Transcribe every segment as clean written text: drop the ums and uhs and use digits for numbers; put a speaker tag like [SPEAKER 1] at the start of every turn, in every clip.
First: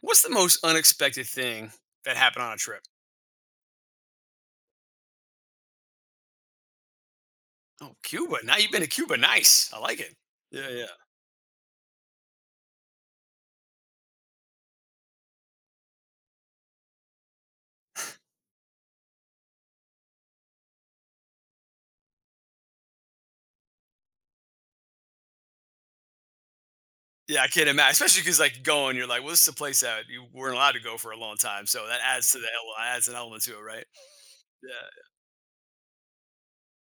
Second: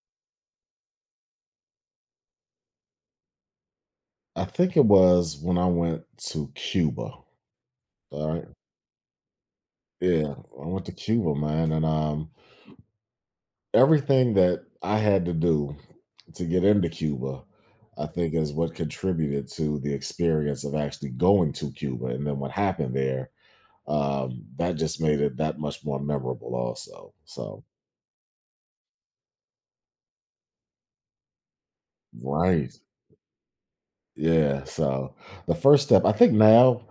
[SPEAKER 1] What's the most unexpected thing that happened on a trip?
[SPEAKER 2] I think it was when I went to Cuba,
[SPEAKER 1] Oh, Cuba.
[SPEAKER 2] alright?
[SPEAKER 1] Now you've been to Cuba. Nice. I like it.
[SPEAKER 2] Yeah, I
[SPEAKER 1] Yeah,
[SPEAKER 2] went
[SPEAKER 1] yeah.
[SPEAKER 2] to Cuba, man, and everything that I had to do to get into Cuba, I think is what contributed to the experience of actually going to Cuba, and then what happened there, that just made it that much more memorable also,
[SPEAKER 1] Yeah, I
[SPEAKER 2] so
[SPEAKER 1] can't imagine. Especially because like going, you're like, well, this is a place that you weren't allowed to go for a long time. So that adds to the
[SPEAKER 2] right.
[SPEAKER 1] adds an element to it, right?
[SPEAKER 2] Yeah,
[SPEAKER 1] Yeah.
[SPEAKER 2] so the first step, I think now,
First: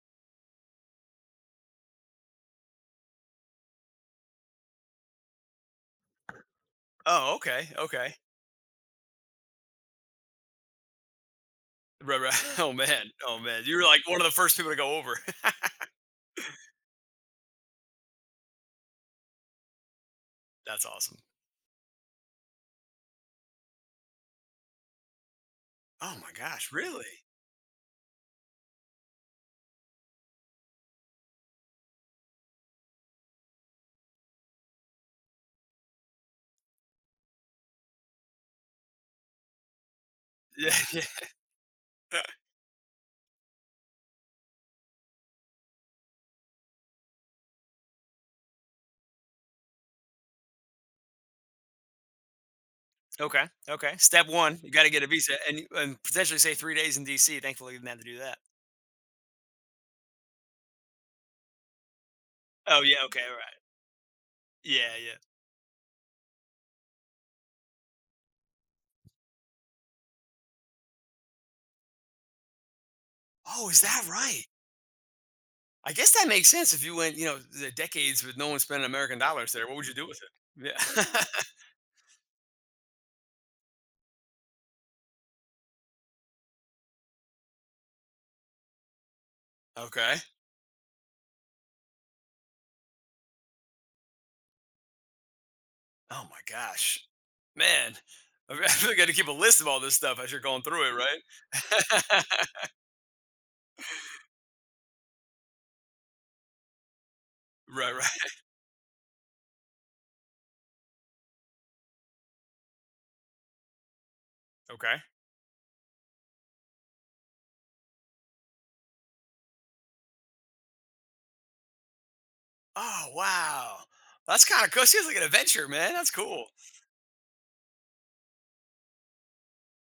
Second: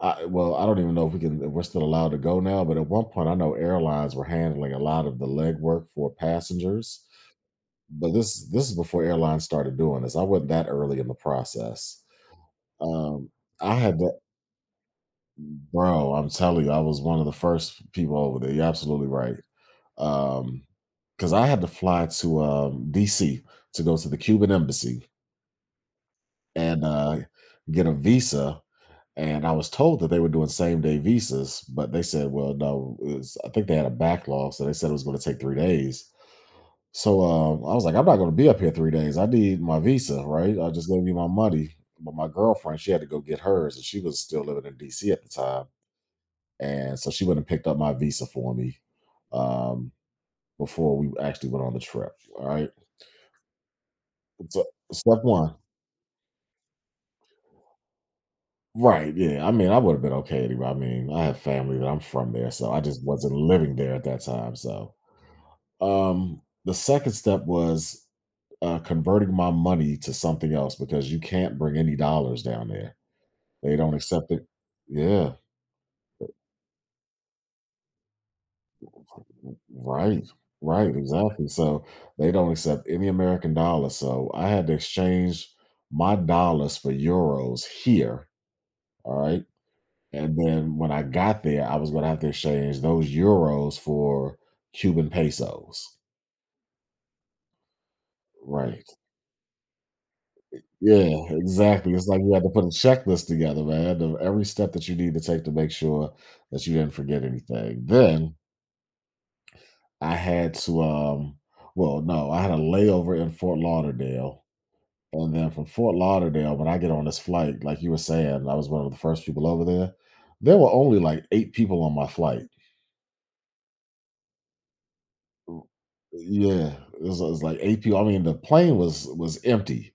[SPEAKER 2] well, I don't even know if we can, if we're still allowed to go now, but at one point I know airlines were handling a lot of the legwork for passengers.
[SPEAKER 1] Oh, okay.
[SPEAKER 2] But
[SPEAKER 1] Okay.
[SPEAKER 2] this is before airlines started doing this. I wasn't that early in the process.
[SPEAKER 1] Right, right. Oh man.
[SPEAKER 2] Um,
[SPEAKER 1] Oh man.
[SPEAKER 2] I
[SPEAKER 1] You were
[SPEAKER 2] had
[SPEAKER 1] like
[SPEAKER 2] that,
[SPEAKER 1] one of the first people to go over.
[SPEAKER 2] bro. I'm telling you, I was one of the first people over there. You're absolutely right. Um,
[SPEAKER 1] That's awesome.
[SPEAKER 2] because I had to fly to DC to go to the Cuban embassy
[SPEAKER 1] Oh my gosh,
[SPEAKER 2] and
[SPEAKER 1] really?
[SPEAKER 2] get a visa. And I was told that they were doing same day visas, but they said, well, no, it was, I think they had a backlog. So they said it was going to take 3 days. So I was like, I'm not going to be up here 3 days. I need my visa, right? I
[SPEAKER 1] Yeah,
[SPEAKER 2] just gave you
[SPEAKER 1] yeah.
[SPEAKER 2] my money. But my girlfriend, she had to go get hers, and she was still living in DC at the time. And so she went and picked up my visa for me, um, before we actually went on the trip. All right.
[SPEAKER 1] Okay. Okay. Step one,
[SPEAKER 2] So,
[SPEAKER 1] you got to get a
[SPEAKER 2] step
[SPEAKER 1] visa
[SPEAKER 2] one.
[SPEAKER 1] and potentially say 3 days in DC. Thankfully, you didn't have to do that.
[SPEAKER 2] Right. Yeah. I mean, I would have been okay anyway. I mean, I have family that I'm from there. So I
[SPEAKER 1] Oh yeah.
[SPEAKER 2] just
[SPEAKER 1] Okay. All
[SPEAKER 2] wasn't
[SPEAKER 1] right.
[SPEAKER 2] living there at that time. So
[SPEAKER 1] Yeah. Yeah.
[SPEAKER 2] The second step was converting my money to something else because you can't bring any dollars down there.
[SPEAKER 1] Oh,
[SPEAKER 2] They
[SPEAKER 1] is
[SPEAKER 2] don't
[SPEAKER 1] that
[SPEAKER 2] accept
[SPEAKER 1] right?
[SPEAKER 2] it. Yeah,
[SPEAKER 1] I guess that makes sense if you went, you know, the decades with no one spending American dollars there. What would you do with
[SPEAKER 2] right,
[SPEAKER 1] it?
[SPEAKER 2] right,
[SPEAKER 1] Yeah.
[SPEAKER 2] exactly. So they don't accept any American dollar. So I had to exchange my dollars for euros here. All right.
[SPEAKER 1] okay.
[SPEAKER 2] And then when I got there, I was going to have to exchange those euros for Cuban pesos.
[SPEAKER 1] Oh my gosh, man. I
[SPEAKER 2] Right.
[SPEAKER 1] feel like I got to keep a list of all this stuff as you're going through it,
[SPEAKER 2] Yeah, exactly. It's like
[SPEAKER 1] right?
[SPEAKER 2] you had to put a checklist together, man, of every step that you need to take to make sure that you didn't forget anything.
[SPEAKER 1] right, right.
[SPEAKER 2] Then I had to, well, no, I had a layover in Fort Lauderdale.
[SPEAKER 1] Okay.
[SPEAKER 2] And then from Fort Lauderdale, when I get on this flight, like you were saying, I was one of the first people over there. There were only like eight people on my flight.
[SPEAKER 1] Oh wow, that's kind of cool. Seems like an adventure, man. That's cool.
[SPEAKER 2] Yeah, it was like eight people. I mean, the plane was empty.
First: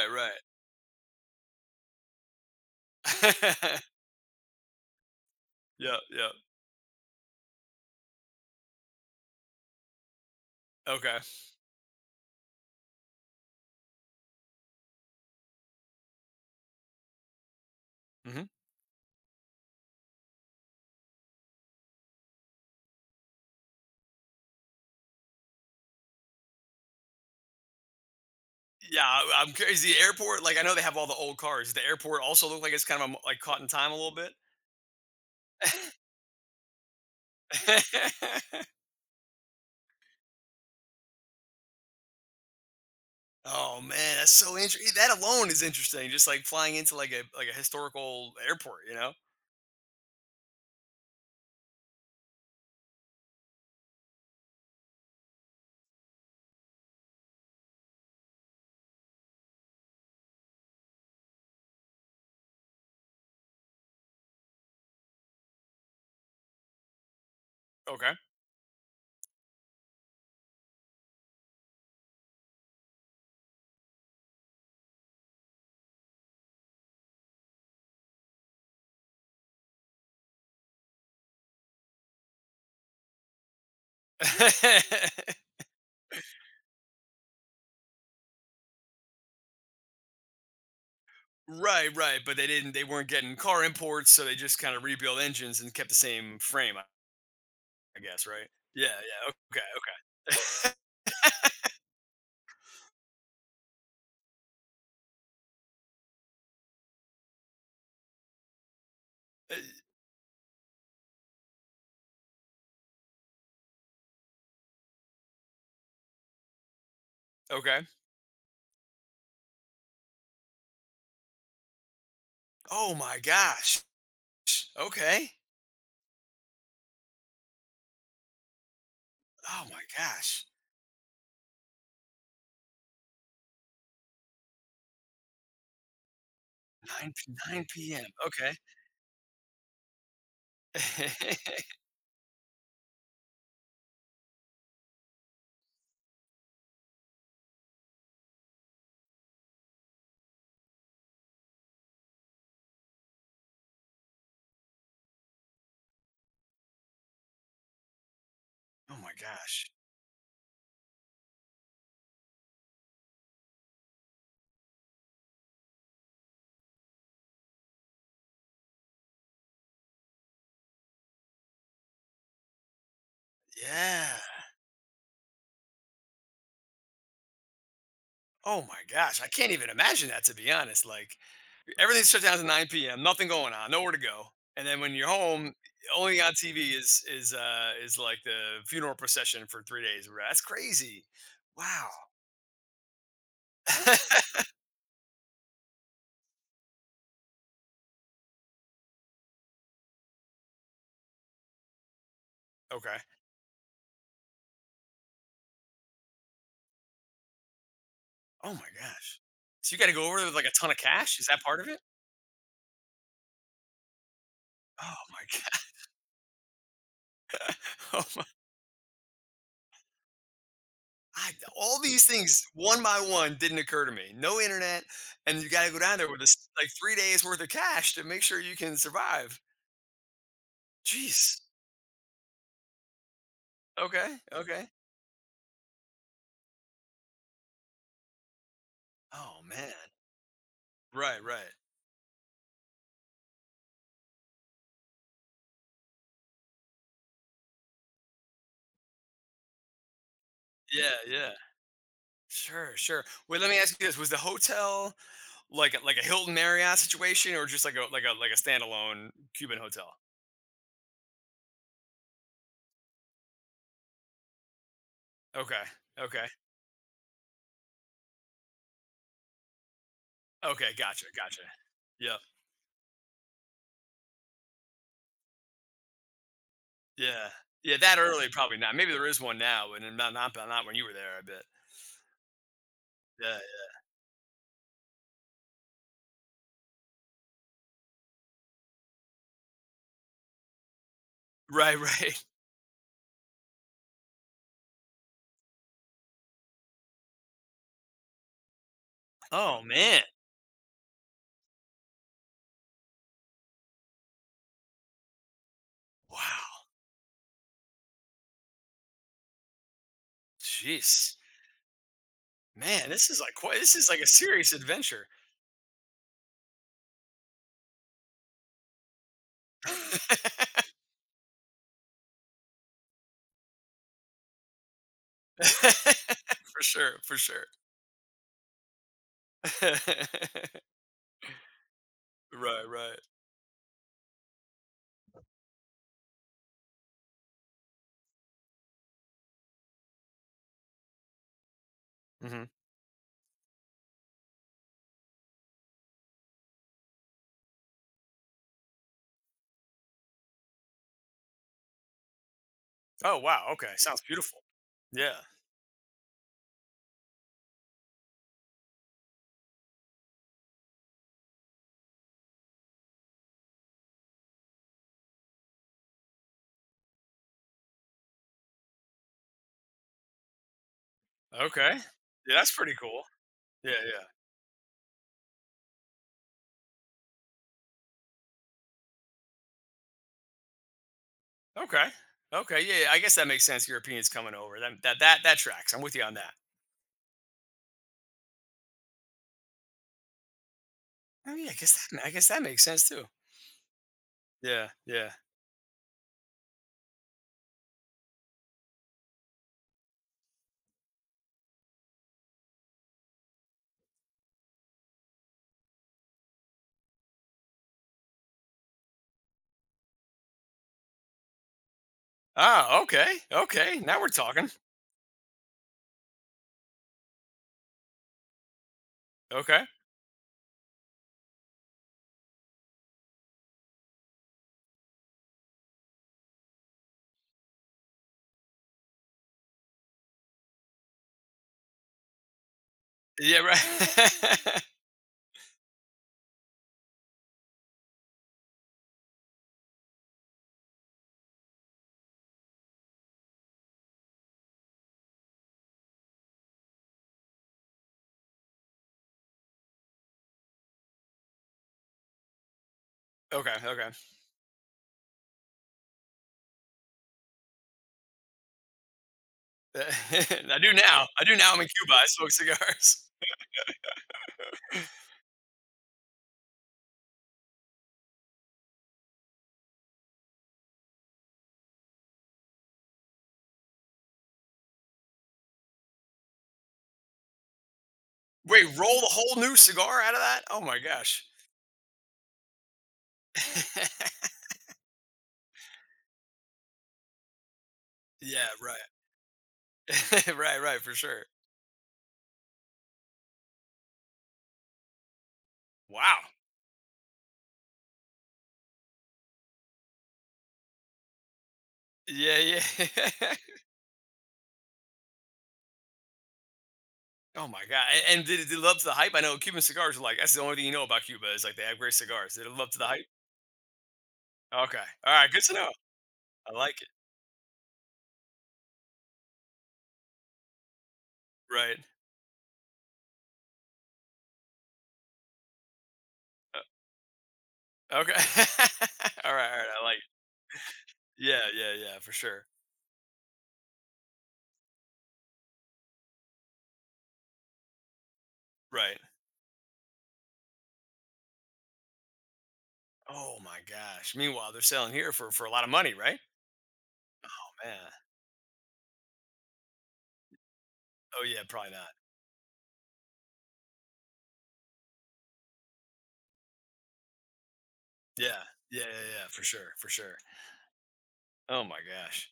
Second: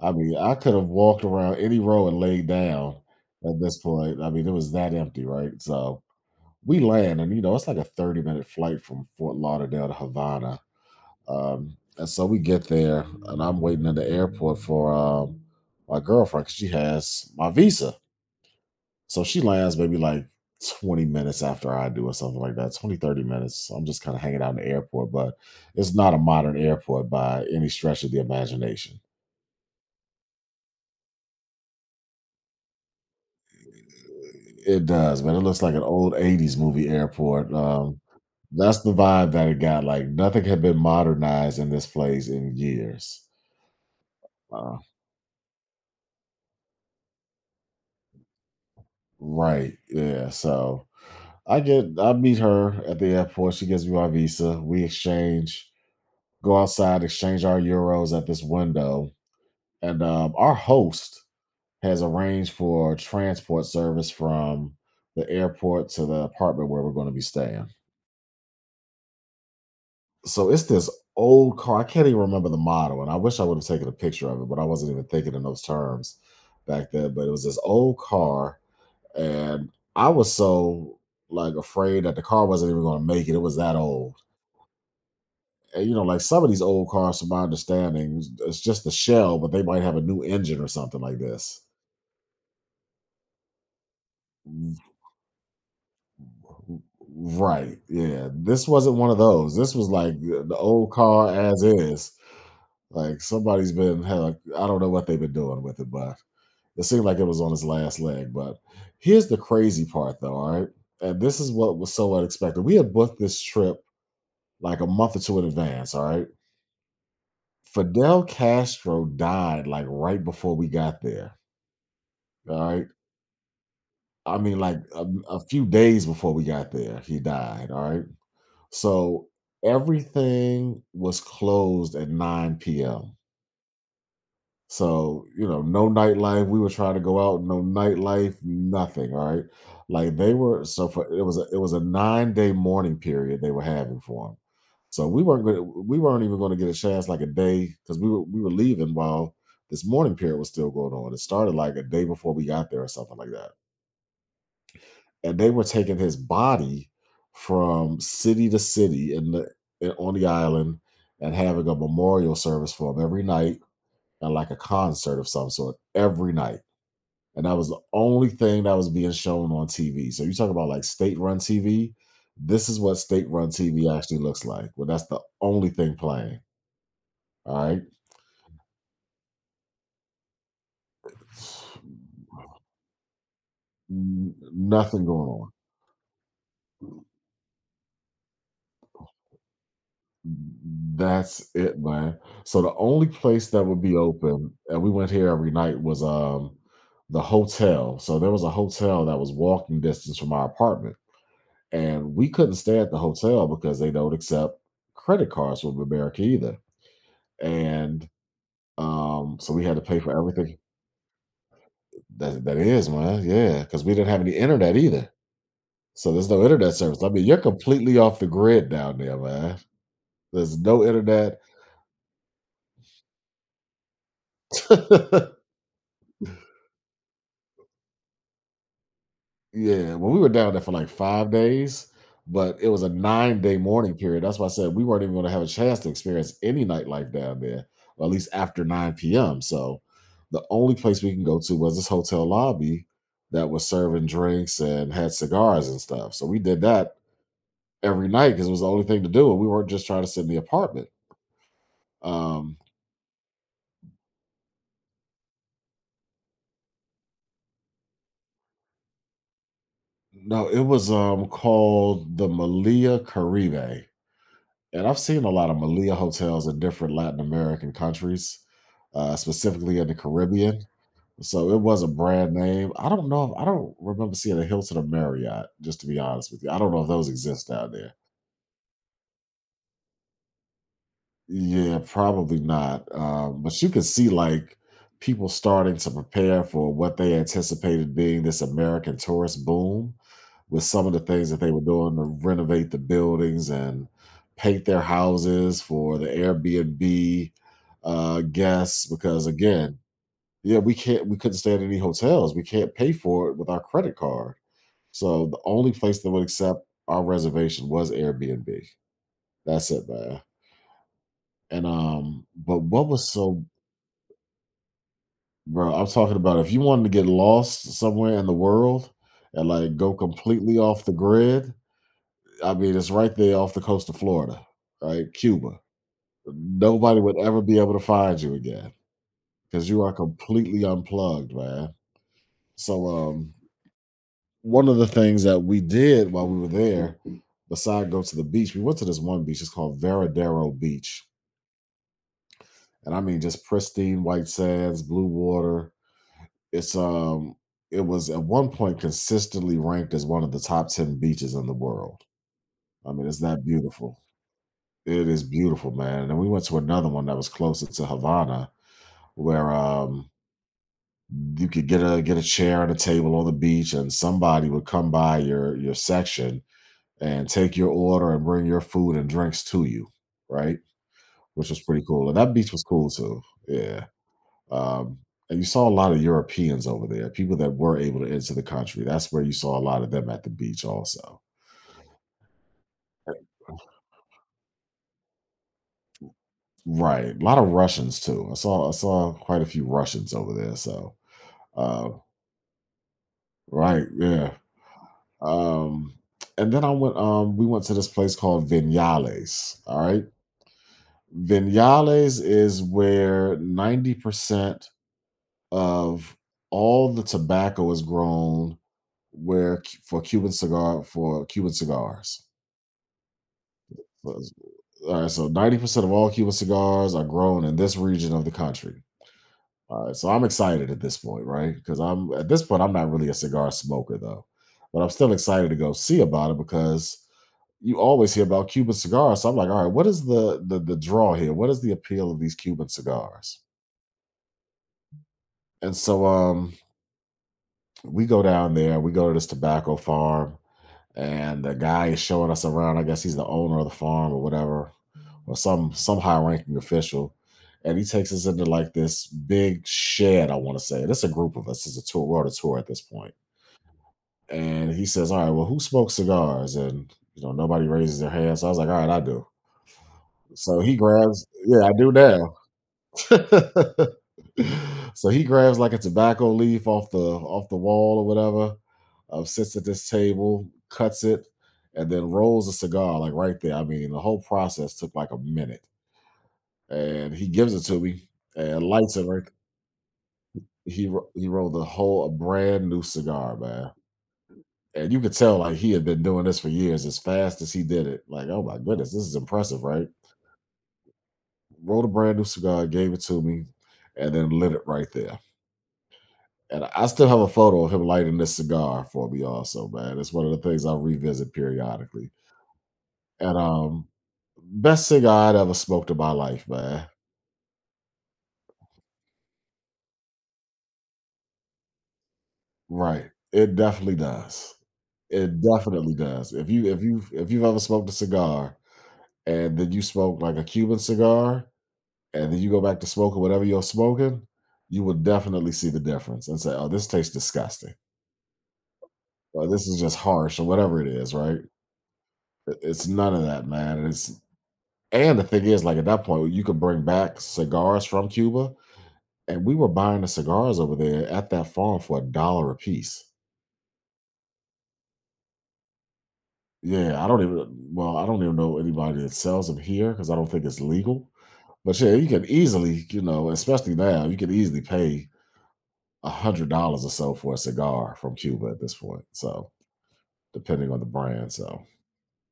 [SPEAKER 2] I mean, I could have walked around any row and laid down at this
[SPEAKER 1] right.
[SPEAKER 2] point. I mean, it was that empty, right?
[SPEAKER 1] yeah,
[SPEAKER 2] So
[SPEAKER 1] yeah.
[SPEAKER 2] we land, and you know, it's like a 30-minute flight from Fort Lauderdale to Havana.
[SPEAKER 1] Okay.
[SPEAKER 2] And so we get there, and I'm waiting in the airport for my girlfriend because she has my visa.
[SPEAKER 1] hmm
[SPEAKER 2] So she lands maybe like 20 minutes after I do, or something like that, 20, 30 minutes. So I'm just kind of hanging out in the airport, but it's not a modern airport by any stretch of the imagination.
[SPEAKER 1] Yeah, I'm curious. The airport, like I know they have all the old cars. Does the airport also look like it's kind of like caught in time a little bit.
[SPEAKER 2] It does, man. It looks like an old '80s movie airport. That's the vibe that it got. Like nothing had been modernized in this place in years.
[SPEAKER 1] oh man, that's so
[SPEAKER 2] Uh,
[SPEAKER 1] interesting. That alone is interesting. Just like flying into like a historical airport, you know?
[SPEAKER 2] right? Yeah. So I meet her at the airport. She gives me my visa. We exchange, go outside, exchange our euros at this window, and our host has arranged for transport service from the airport to the apartment where we're going to be staying.
[SPEAKER 1] Okay.
[SPEAKER 2] So it's this old car. I can't even remember the model, and I wish I would have taken a picture of it, but I wasn't even thinking in those terms back then. But it was this old car, and I was so like afraid that the car wasn't even going to make it. It was that old. And you know, like some of these old cars, from my understanding, it's just the shell, but they might have a new engine or something like this.
[SPEAKER 1] right, right. But they didn't. They weren't getting car imports, so they just kind
[SPEAKER 2] W-
[SPEAKER 1] of rebuilt engines and kept the same frame, I
[SPEAKER 2] Right.
[SPEAKER 1] I guess.
[SPEAKER 2] Yeah.
[SPEAKER 1] Right?
[SPEAKER 2] This
[SPEAKER 1] Yeah,
[SPEAKER 2] wasn't one of those.
[SPEAKER 1] yeah.
[SPEAKER 2] This was like the
[SPEAKER 1] Okay,
[SPEAKER 2] old car as is. Like somebody's been had a, I don't know what they've been doing with it, but it seemed like it was on his last leg. But here's the
[SPEAKER 1] okay.
[SPEAKER 2] crazy part, though. All right, and this is what was so unexpected. We had booked this trip like a month or two in advance. All right,
[SPEAKER 1] okay.
[SPEAKER 2] Fidel Castro died like right before we got there. All right,
[SPEAKER 1] Oh my gosh.
[SPEAKER 2] I mean like
[SPEAKER 1] Okay.
[SPEAKER 2] a few days before we got there, he died. All right, so
[SPEAKER 1] Oh my gosh.
[SPEAKER 2] everything was closed at 9 p.m. So, you know, no nightlife. We were trying to
[SPEAKER 1] 9
[SPEAKER 2] go
[SPEAKER 1] p-
[SPEAKER 2] out, no
[SPEAKER 1] 9 p.m.
[SPEAKER 2] nightlife,
[SPEAKER 1] Okay.
[SPEAKER 2] nothing, right? Like they were so for it was a 9 day mourning period they were having for him. So we weren't even gonna get a chance like a day because we were leaving while this mourning period was still going on. It started like a day before we got there or something like that. And they were taking his body from city to
[SPEAKER 1] oh my
[SPEAKER 2] city
[SPEAKER 1] gosh.
[SPEAKER 2] in, on the island and having a memorial service for him every night and like a concert of some sort every night. And that was the only thing that was being shown on TV. So you talk about like state run TV. This is what state run TV actually
[SPEAKER 1] Yeah.
[SPEAKER 2] looks like. Well, that's the only thing playing. All right.
[SPEAKER 1] Oh my gosh, I can't even imagine that, to be honest. Like everything's shut down to 9 p.m. Nothing going on, nowhere to go. And then when
[SPEAKER 2] Nothing
[SPEAKER 1] you're
[SPEAKER 2] going on.
[SPEAKER 1] home, only on TV is like the funeral procession for 3 days. Or That's crazy.
[SPEAKER 2] That's it,
[SPEAKER 1] Wow.
[SPEAKER 2] man. So the only place that would be open, and we went here every night, was the hotel. So there was a hotel that was walking distance from our apartment and we couldn't stay at
[SPEAKER 1] okay.
[SPEAKER 2] the hotel because they don't accept credit cards from America either. And
[SPEAKER 1] Oh my gosh.
[SPEAKER 2] so we
[SPEAKER 1] So
[SPEAKER 2] had
[SPEAKER 1] you
[SPEAKER 2] to
[SPEAKER 1] got to
[SPEAKER 2] pay
[SPEAKER 1] go
[SPEAKER 2] for
[SPEAKER 1] over there with like a
[SPEAKER 2] everything.
[SPEAKER 1] ton of cash. Is that part of it?
[SPEAKER 2] That is, man, yeah, because we didn't have any internet
[SPEAKER 1] Oh
[SPEAKER 2] either.
[SPEAKER 1] my
[SPEAKER 2] So there's no internet service. I mean, you're completely
[SPEAKER 1] god! Oh
[SPEAKER 2] off
[SPEAKER 1] my,
[SPEAKER 2] the grid down there, man. There's no
[SPEAKER 1] I,
[SPEAKER 2] internet.
[SPEAKER 1] all these things one by one didn't occur to me. No internet, and you got to go down there with this, like, 3 days worth of cash to make sure you can survive.
[SPEAKER 2] Yeah, well, we were down there for like 5
[SPEAKER 1] Jeez.
[SPEAKER 2] days, but it was a 9-day mourning
[SPEAKER 1] Okay,
[SPEAKER 2] period, that's why I
[SPEAKER 1] okay.
[SPEAKER 2] said we weren't even gonna have a chance to experience any nightlife down there, or at least after 9 p.m.,
[SPEAKER 1] Oh, man.
[SPEAKER 2] so the only place we can
[SPEAKER 1] Right,
[SPEAKER 2] go
[SPEAKER 1] right.
[SPEAKER 2] to was this hotel lobby that was serving drinks and had cigars and stuff, so we did that every night because it was the only thing to do, and we weren't just trying to sit in the apartment.
[SPEAKER 1] Yeah, yeah.
[SPEAKER 2] Um,
[SPEAKER 1] Sure, sure. Wait, let me ask you this. Was the hotel like a Hilton Marriott situation or just like a like a standalone Cuban hotel?
[SPEAKER 2] no, it was, called the Malia Caribe. And I've seen a lot of
[SPEAKER 1] Okay.
[SPEAKER 2] Malia
[SPEAKER 1] Okay.
[SPEAKER 2] hotels in different Latin American countries, specifically in the Caribbean.
[SPEAKER 1] Okay, gotcha, gotcha.
[SPEAKER 2] So it was a
[SPEAKER 1] Yep.
[SPEAKER 2] brand name. I don't know. If, I don't remember seeing a Hilton or Marriott. Just to be honest with you, I don't know if those
[SPEAKER 1] Yeah.
[SPEAKER 2] exist down
[SPEAKER 1] Yeah,
[SPEAKER 2] there.
[SPEAKER 1] that early, probably not. Maybe there is one now, but not when you were there, I bet.
[SPEAKER 2] Yeah, probably not.
[SPEAKER 1] Yeah,
[SPEAKER 2] But you
[SPEAKER 1] yeah.
[SPEAKER 2] can see like people starting to prepare for what they anticipated being this American tourist boom with some of the things that they were
[SPEAKER 1] Right,
[SPEAKER 2] doing to
[SPEAKER 1] right.
[SPEAKER 2] renovate the buildings and paint their houses for the Airbnb guests. Because
[SPEAKER 1] Oh,
[SPEAKER 2] again,
[SPEAKER 1] man.
[SPEAKER 2] yeah, we couldn't stay at any hotels. We can't pay for it with our credit card. So the only place that would accept
[SPEAKER 1] Wow.
[SPEAKER 2] our reservation was Airbnb. That's it, man.
[SPEAKER 1] Jeez.
[SPEAKER 2] And but what
[SPEAKER 1] Man,
[SPEAKER 2] was
[SPEAKER 1] this is like
[SPEAKER 2] so,
[SPEAKER 1] quite this is like a serious adventure.
[SPEAKER 2] bro? I'm talking about if you wanted to get lost somewhere in the world and like go completely off the grid, I mean, it's right there off the coast of Florida, right? Cuba.
[SPEAKER 1] For sure,
[SPEAKER 2] Nobody
[SPEAKER 1] for
[SPEAKER 2] would ever
[SPEAKER 1] sure.
[SPEAKER 2] be able to find you again because you are completely unplugged, man.
[SPEAKER 1] Right,
[SPEAKER 2] So,
[SPEAKER 1] right.
[SPEAKER 2] one of the things that we did while we were there, besides go to the beach, we went to this one beach. It's called Veradero Beach,
[SPEAKER 1] Mhm.
[SPEAKER 2] and I mean, just pristine white sands, blue water. It's it was at one point consistently ranked as one of the top 10 beaches in the world. I mean,
[SPEAKER 1] Oh,
[SPEAKER 2] it's that
[SPEAKER 1] wow, okay,
[SPEAKER 2] beautiful.
[SPEAKER 1] sounds beautiful.
[SPEAKER 2] It
[SPEAKER 1] Yeah,
[SPEAKER 2] is beautiful, man. And we went to another one that was closer to Havana, where you could get a chair and a table on the beach, and somebody would come by your section and take your order and bring your food and drinks to you, right? Which was
[SPEAKER 1] okay.
[SPEAKER 2] pretty cool. And that
[SPEAKER 1] Yeah,
[SPEAKER 2] beach
[SPEAKER 1] that's
[SPEAKER 2] was
[SPEAKER 1] pretty
[SPEAKER 2] cool
[SPEAKER 1] cool.
[SPEAKER 2] too.
[SPEAKER 1] Yeah,
[SPEAKER 2] Yeah. Um, and you saw a lot of Europeans over there, people that were able to enter the country. That's where you saw a lot of them at the beach, also.
[SPEAKER 1] yeah. Okay. Okay, yeah, yeah, I guess that makes sense, Europeans coming over, that tracks, I'm with you on that.
[SPEAKER 2] Right. A lot of Russians too. I saw quite a few Russians over there. So.
[SPEAKER 1] Oh, yeah,
[SPEAKER 2] Um,
[SPEAKER 1] I guess that makes sense too.
[SPEAKER 2] Right, yeah.
[SPEAKER 1] Yeah, yeah.
[SPEAKER 2] Um, and then I went. We went to this place called Vinales. All right, Vinales is where 90% of all the tobacco is grown where for Cuban cigar for Cuban cigars.
[SPEAKER 1] Ah, okay, okay, now we're
[SPEAKER 2] So it's-
[SPEAKER 1] talking.
[SPEAKER 2] All right, so 90% of all Cuban cigars are grown in this region of the country.
[SPEAKER 1] Okay.
[SPEAKER 2] All right, so I'm excited at this point, right? Because I'm at this point, I'm not really a cigar smoker though, but I'm still excited to go see about it because you always hear about Cuban cigars. So I'm like, all right, what is the draw here? What is the appeal of these Cuban cigars?
[SPEAKER 1] Yeah, right.
[SPEAKER 2] And so we go down there, we go to this tobacco farm, and the guy is showing us around. I guess he's the owner of the farm or whatever, or some high ranking official. And he takes us into like this big shed, I want to say. This is a group of us. It's a tour, we're on a tour at this point.
[SPEAKER 1] Okay, okay.
[SPEAKER 2] And he says, "All right, well, who smokes cigars?" And nobody raises their hand. So I was like, "All right, I do." So
[SPEAKER 1] I do
[SPEAKER 2] he
[SPEAKER 1] now. I
[SPEAKER 2] grabs,
[SPEAKER 1] do now, I'm
[SPEAKER 2] yeah,
[SPEAKER 1] in
[SPEAKER 2] I do
[SPEAKER 1] Cuba, I smoke
[SPEAKER 2] now.
[SPEAKER 1] cigars.
[SPEAKER 2] So he grabs like a tobacco leaf off the wall or whatever, sits at this table, cuts it, and then rolls a cigar like right there. I mean, the whole process took like a minute, and he gives it to me and
[SPEAKER 1] Wait,
[SPEAKER 2] lights
[SPEAKER 1] roll
[SPEAKER 2] it
[SPEAKER 1] a
[SPEAKER 2] right.
[SPEAKER 1] whole new cigar out of that? Oh my
[SPEAKER 2] He ro-
[SPEAKER 1] gosh.
[SPEAKER 2] he rolled the whole a brand new cigar, man. And you could tell like he had been doing this for years as fast as he did it. Like, oh
[SPEAKER 1] Yeah,
[SPEAKER 2] my
[SPEAKER 1] right.
[SPEAKER 2] goodness, this is impressive, right?
[SPEAKER 1] Right, right, for sure.
[SPEAKER 2] Rolled a brand new cigar, gave it to me, and then lit it right there.
[SPEAKER 1] Wow.
[SPEAKER 2] And I still have a photo of him lighting this cigar for me also, man. It's one of the things I revisit periodically.
[SPEAKER 1] Yeah, yeah.
[SPEAKER 2] And best cigar I'd ever smoked in my life, man.
[SPEAKER 1] Oh my god, a and did it live up to the hype? I know Cuban cigars are like that's the only thing you know about Cuba is, like, they have great cigars. Did it live up to the hype?
[SPEAKER 2] Right. It definitely does.
[SPEAKER 1] Okay. Alright,
[SPEAKER 2] It
[SPEAKER 1] good to know.
[SPEAKER 2] definitely does. If
[SPEAKER 1] I
[SPEAKER 2] you if
[SPEAKER 1] like it.
[SPEAKER 2] you if you've ever smoked a cigar and then you smoke like a Cuban cigar
[SPEAKER 1] Right.
[SPEAKER 2] and then you go back to smoking whatever you're smoking, you will definitely see the difference and say, "Oh, this tastes disgusting.
[SPEAKER 1] O okay. Alright,
[SPEAKER 2] Or this
[SPEAKER 1] alright,
[SPEAKER 2] is
[SPEAKER 1] I
[SPEAKER 2] just
[SPEAKER 1] like it.
[SPEAKER 2] harsh or whatever it is." Right?
[SPEAKER 1] Yeah, yeah, yeah, for sure.
[SPEAKER 2] It's none of that, man. And the thing is, like at that point, you could bring back cigars from Cuba,
[SPEAKER 1] Right.
[SPEAKER 2] and we were buying the cigars over there at that farm for a dollar a piece.
[SPEAKER 1] Oh my gosh. Meanwhile, they're selling here for a lot of money, right?
[SPEAKER 2] Yeah, I don't
[SPEAKER 1] Oh,
[SPEAKER 2] even.
[SPEAKER 1] man.
[SPEAKER 2] Well, I don't even know anybody that sells them here because I don't think it's legal.
[SPEAKER 1] Oh, yeah, probably
[SPEAKER 2] But
[SPEAKER 1] not.
[SPEAKER 2] yeah, you can easily, you know, especially now, you can easily pay $100 or so for a cigar from
[SPEAKER 1] Yeah.
[SPEAKER 2] Cuba at this
[SPEAKER 1] Yeah, yeah,
[SPEAKER 2] point.
[SPEAKER 1] yeah, for
[SPEAKER 2] So
[SPEAKER 1] sure, for sure.
[SPEAKER 2] depending on the brand, so
[SPEAKER 1] Oh my gosh.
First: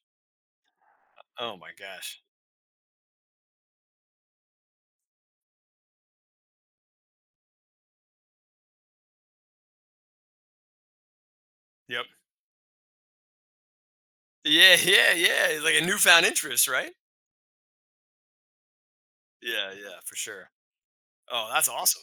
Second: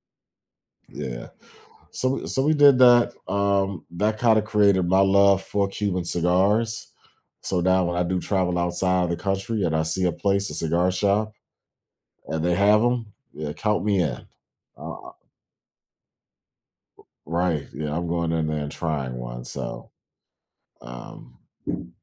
[SPEAKER 2] yeah.
[SPEAKER 1] Oh my
[SPEAKER 2] So
[SPEAKER 1] gosh.
[SPEAKER 2] we- so we did that. That kind of created my love for Cuban cigars. So now when I do travel outside of the country and I see a place, a cigar shop,
[SPEAKER 1] Yep.
[SPEAKER 2] and they have them, yeah, count me in.
[SPEAKER 1] Yeah, yeah,
[SPEAKER 2] Uh,
[SPEAKER 1] yeah. It's like a newfound interest, right?
[SPEAKER 2] right? Yeah, I'm going in there and trying one.
[SPEAKER 1] Yeah,
[SPEAKER 2] So
[SPEAKER 1] yeah, for sure.
[SPEAKER 2] um,
[SPEAKER 1] Oh, that's awesome.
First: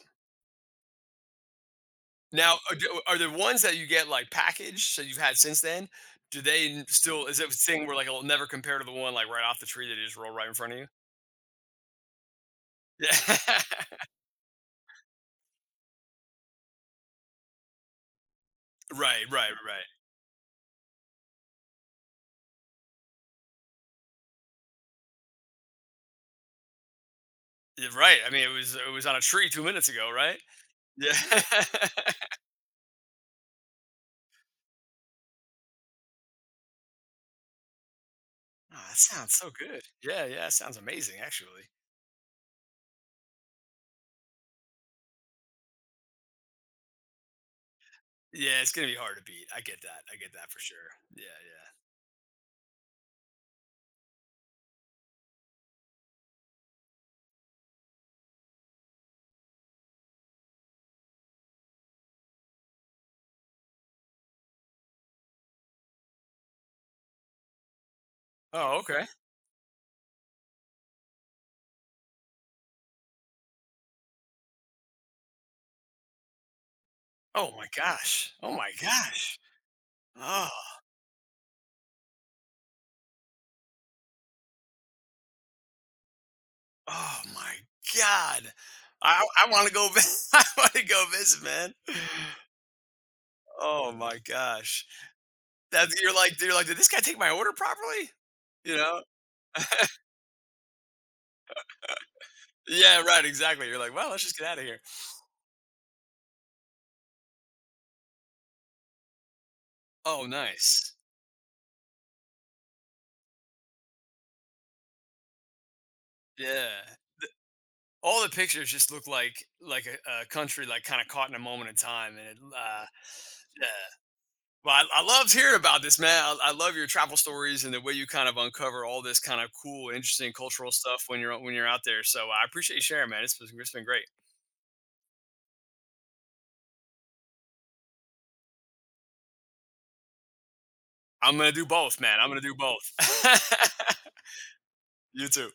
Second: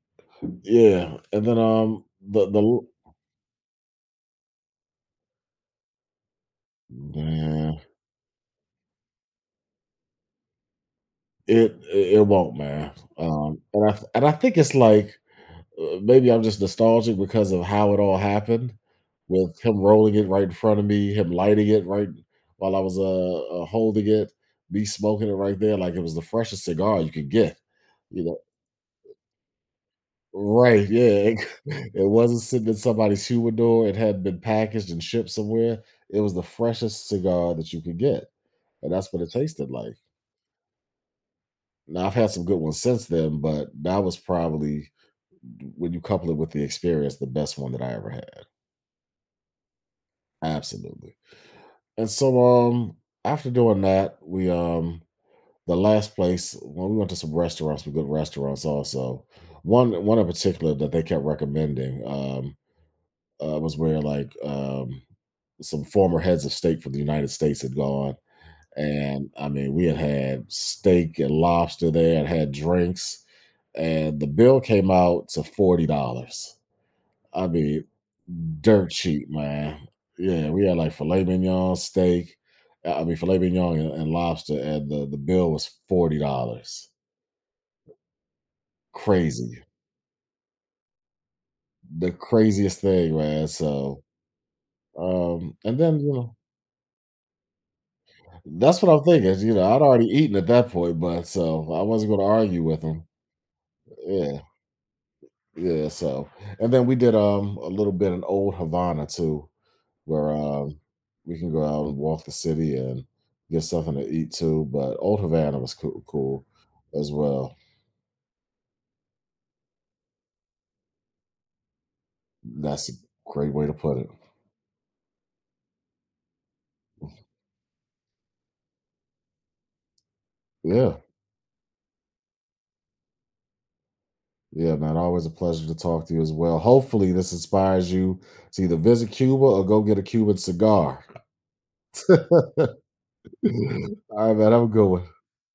[SPEAKER 2] yeah, and then
[SPEAKER 1] Now, are the ones that you get like packaged that you've had since then? Do they still is it a
[SPEAKER 2] yeah,
[SPEAKER 1] thing where like it'll never compare to the one like right off the tree that you just roll right in front of you?
[SPEAKER 2] it won't, man.
[SPEAKER 1] Yeah.
[SPEAKER 2] And I and I think it's like maybe I'm just nostalgic because of how it all happened
[SPEAKER 1] right,
[SPEAKER 2] with
[SPEAKER 1] right,
[SPEAKER 2] him
[SPEAKER 1] right.
[SPEAKER 2] rolling it right in front of me, him lighting it right while I was, holding it, me smoking it right there like it was the freshest cigar you could get,
[SPEAKER 1] Yeah, right.
[SPEAKER 2] you
[SPEAKER 1] I
[SPEAKER 2] know
[SPEAKER 1] mean, it was on a tree 2 minutes ago, right?
[SPEAKER 2] Right, yeah.
[SPEAKER 1] Yeah.
[SPEAKER 2] It
[SPEAKER 1] oh,
[SPEAKER 2] it
[SPEAKER 1] that
[SPEAKER 2] wasn't sitting in somebody's humidor, it hadn't been packaged and shipped somewhere. It was the freshest cigar that you could get, and that's what it
[SPEAKER 1] sounds so
[SPEAKER 2] tasted
[SPEAKER 1] good.
[SPEAKER 2] like.
[SPEAKER 1] Yeah, yeah. It sounds amazing, actually.
[SPEAKER 2] Now, I've had some good ones since then, but that was probably, when you couple it with the experience, the best one that I ever had.
[SPEAKER 1] Yeah, it's gonna be hard to beat. I get that. I get that for sure.
[SPEAKER 2] Absolutely.
[SPEAKER 1] Yeah, yeah.
[SPEAKER 2] And so, um, after doing that, we the last place well, we went to some restaurants, some good restaurants also. One in particular that they kept recommending was where like some former heads of state from the United States had gone,
[SPEAKER 1] Oh, okay.
[SPEAKER 2] and I mean we had had steak and lobster there, and had drinks, and the bill came out to $40. I
[SPEAKER 1] Oh my
[SPEAKER 2] mean,
[SPEAKER 1] gosh. Oh my
[SPEAKER 2] dirt cheap,
[SPEAKER 1] gosh.
[SPEAKER 2] man.
[SPEAKER 1] Oh,
[SPEAKER 2] Yeah, we had like filet mignon, steak. I mean, filet mignon and lobster, and the bill was $40.
[SPEAKER 1] oh my god. I
[SPEAKER 2] Crazy,
[SPEAKER 1] want to go. I want to go visit, man.
[SPEAKER 2] the craziest thing, man.
[SPEAKER 1] Oh
[SPEAKER 2] So,
[SPEAKER 1] my gosh.
[SPEAKER 2] and
[SPEAKER 1] That
[SPEAKER 2] then you know,
[SPEAKER 1] you're like, did this guy take my order properly? You
[SPEAKER 2] that's what
[SPEAKER 1] know?
[SPEAKER 2] I'm thinking. You know, I'd already eaten at that point, but so I wasn't going to argue with
[SPEAKER 1] Yeah,
[SPEAKER 2] him.
[SPEAKER 1] right. Exactly. You're like, well, let's just
[SPEAKER 2] Yeah,
[SPEAKER 1] get out of here.
[SPEAKER 2] yeah. So, and then we did a little bit in Old Havana too,
[SPEAKER 1] Oh,
[SPEAKER 2] where
[SPEAKER 1] nice.
[SPEAKER 2] we can go out and walk the city and get something to eat too. But Old Havana was cool,
[SPEAKER 1] Yeah.
[SPEAKER 2] as well.
[SPEAKER 1] All the pictures just look like a country like kind of caught in a moment in time, and it,
[SPEAKER 2] That's a great way
[SPEAKER 1] yeah.
[SPEAKER 2] to put it.
[SPEAKER 1] Well, I loved hearing about this, man. I love your travel stories and the way you kind of uncover all this kind of cool, interesting cultural
[SPEAKER 2] Yeah.
[SPEAKER 1] stuff when you're out there. So I appreciate you sharing, man. It's been great.
[SPEAKER 2] Yeah, man. Always a pleasure to talk to you as well. Hopefully, this inspires you to either visit Cuba or go get a Cuban cigar.
[SPEAKER 1] I'm gonna do both, man. I'm gonna do
[SPEAKER 2] All
[SPEAKER 1] both.
[SPEAKER 2] right, man. Have a good one.
[SPEAKER 1] you too.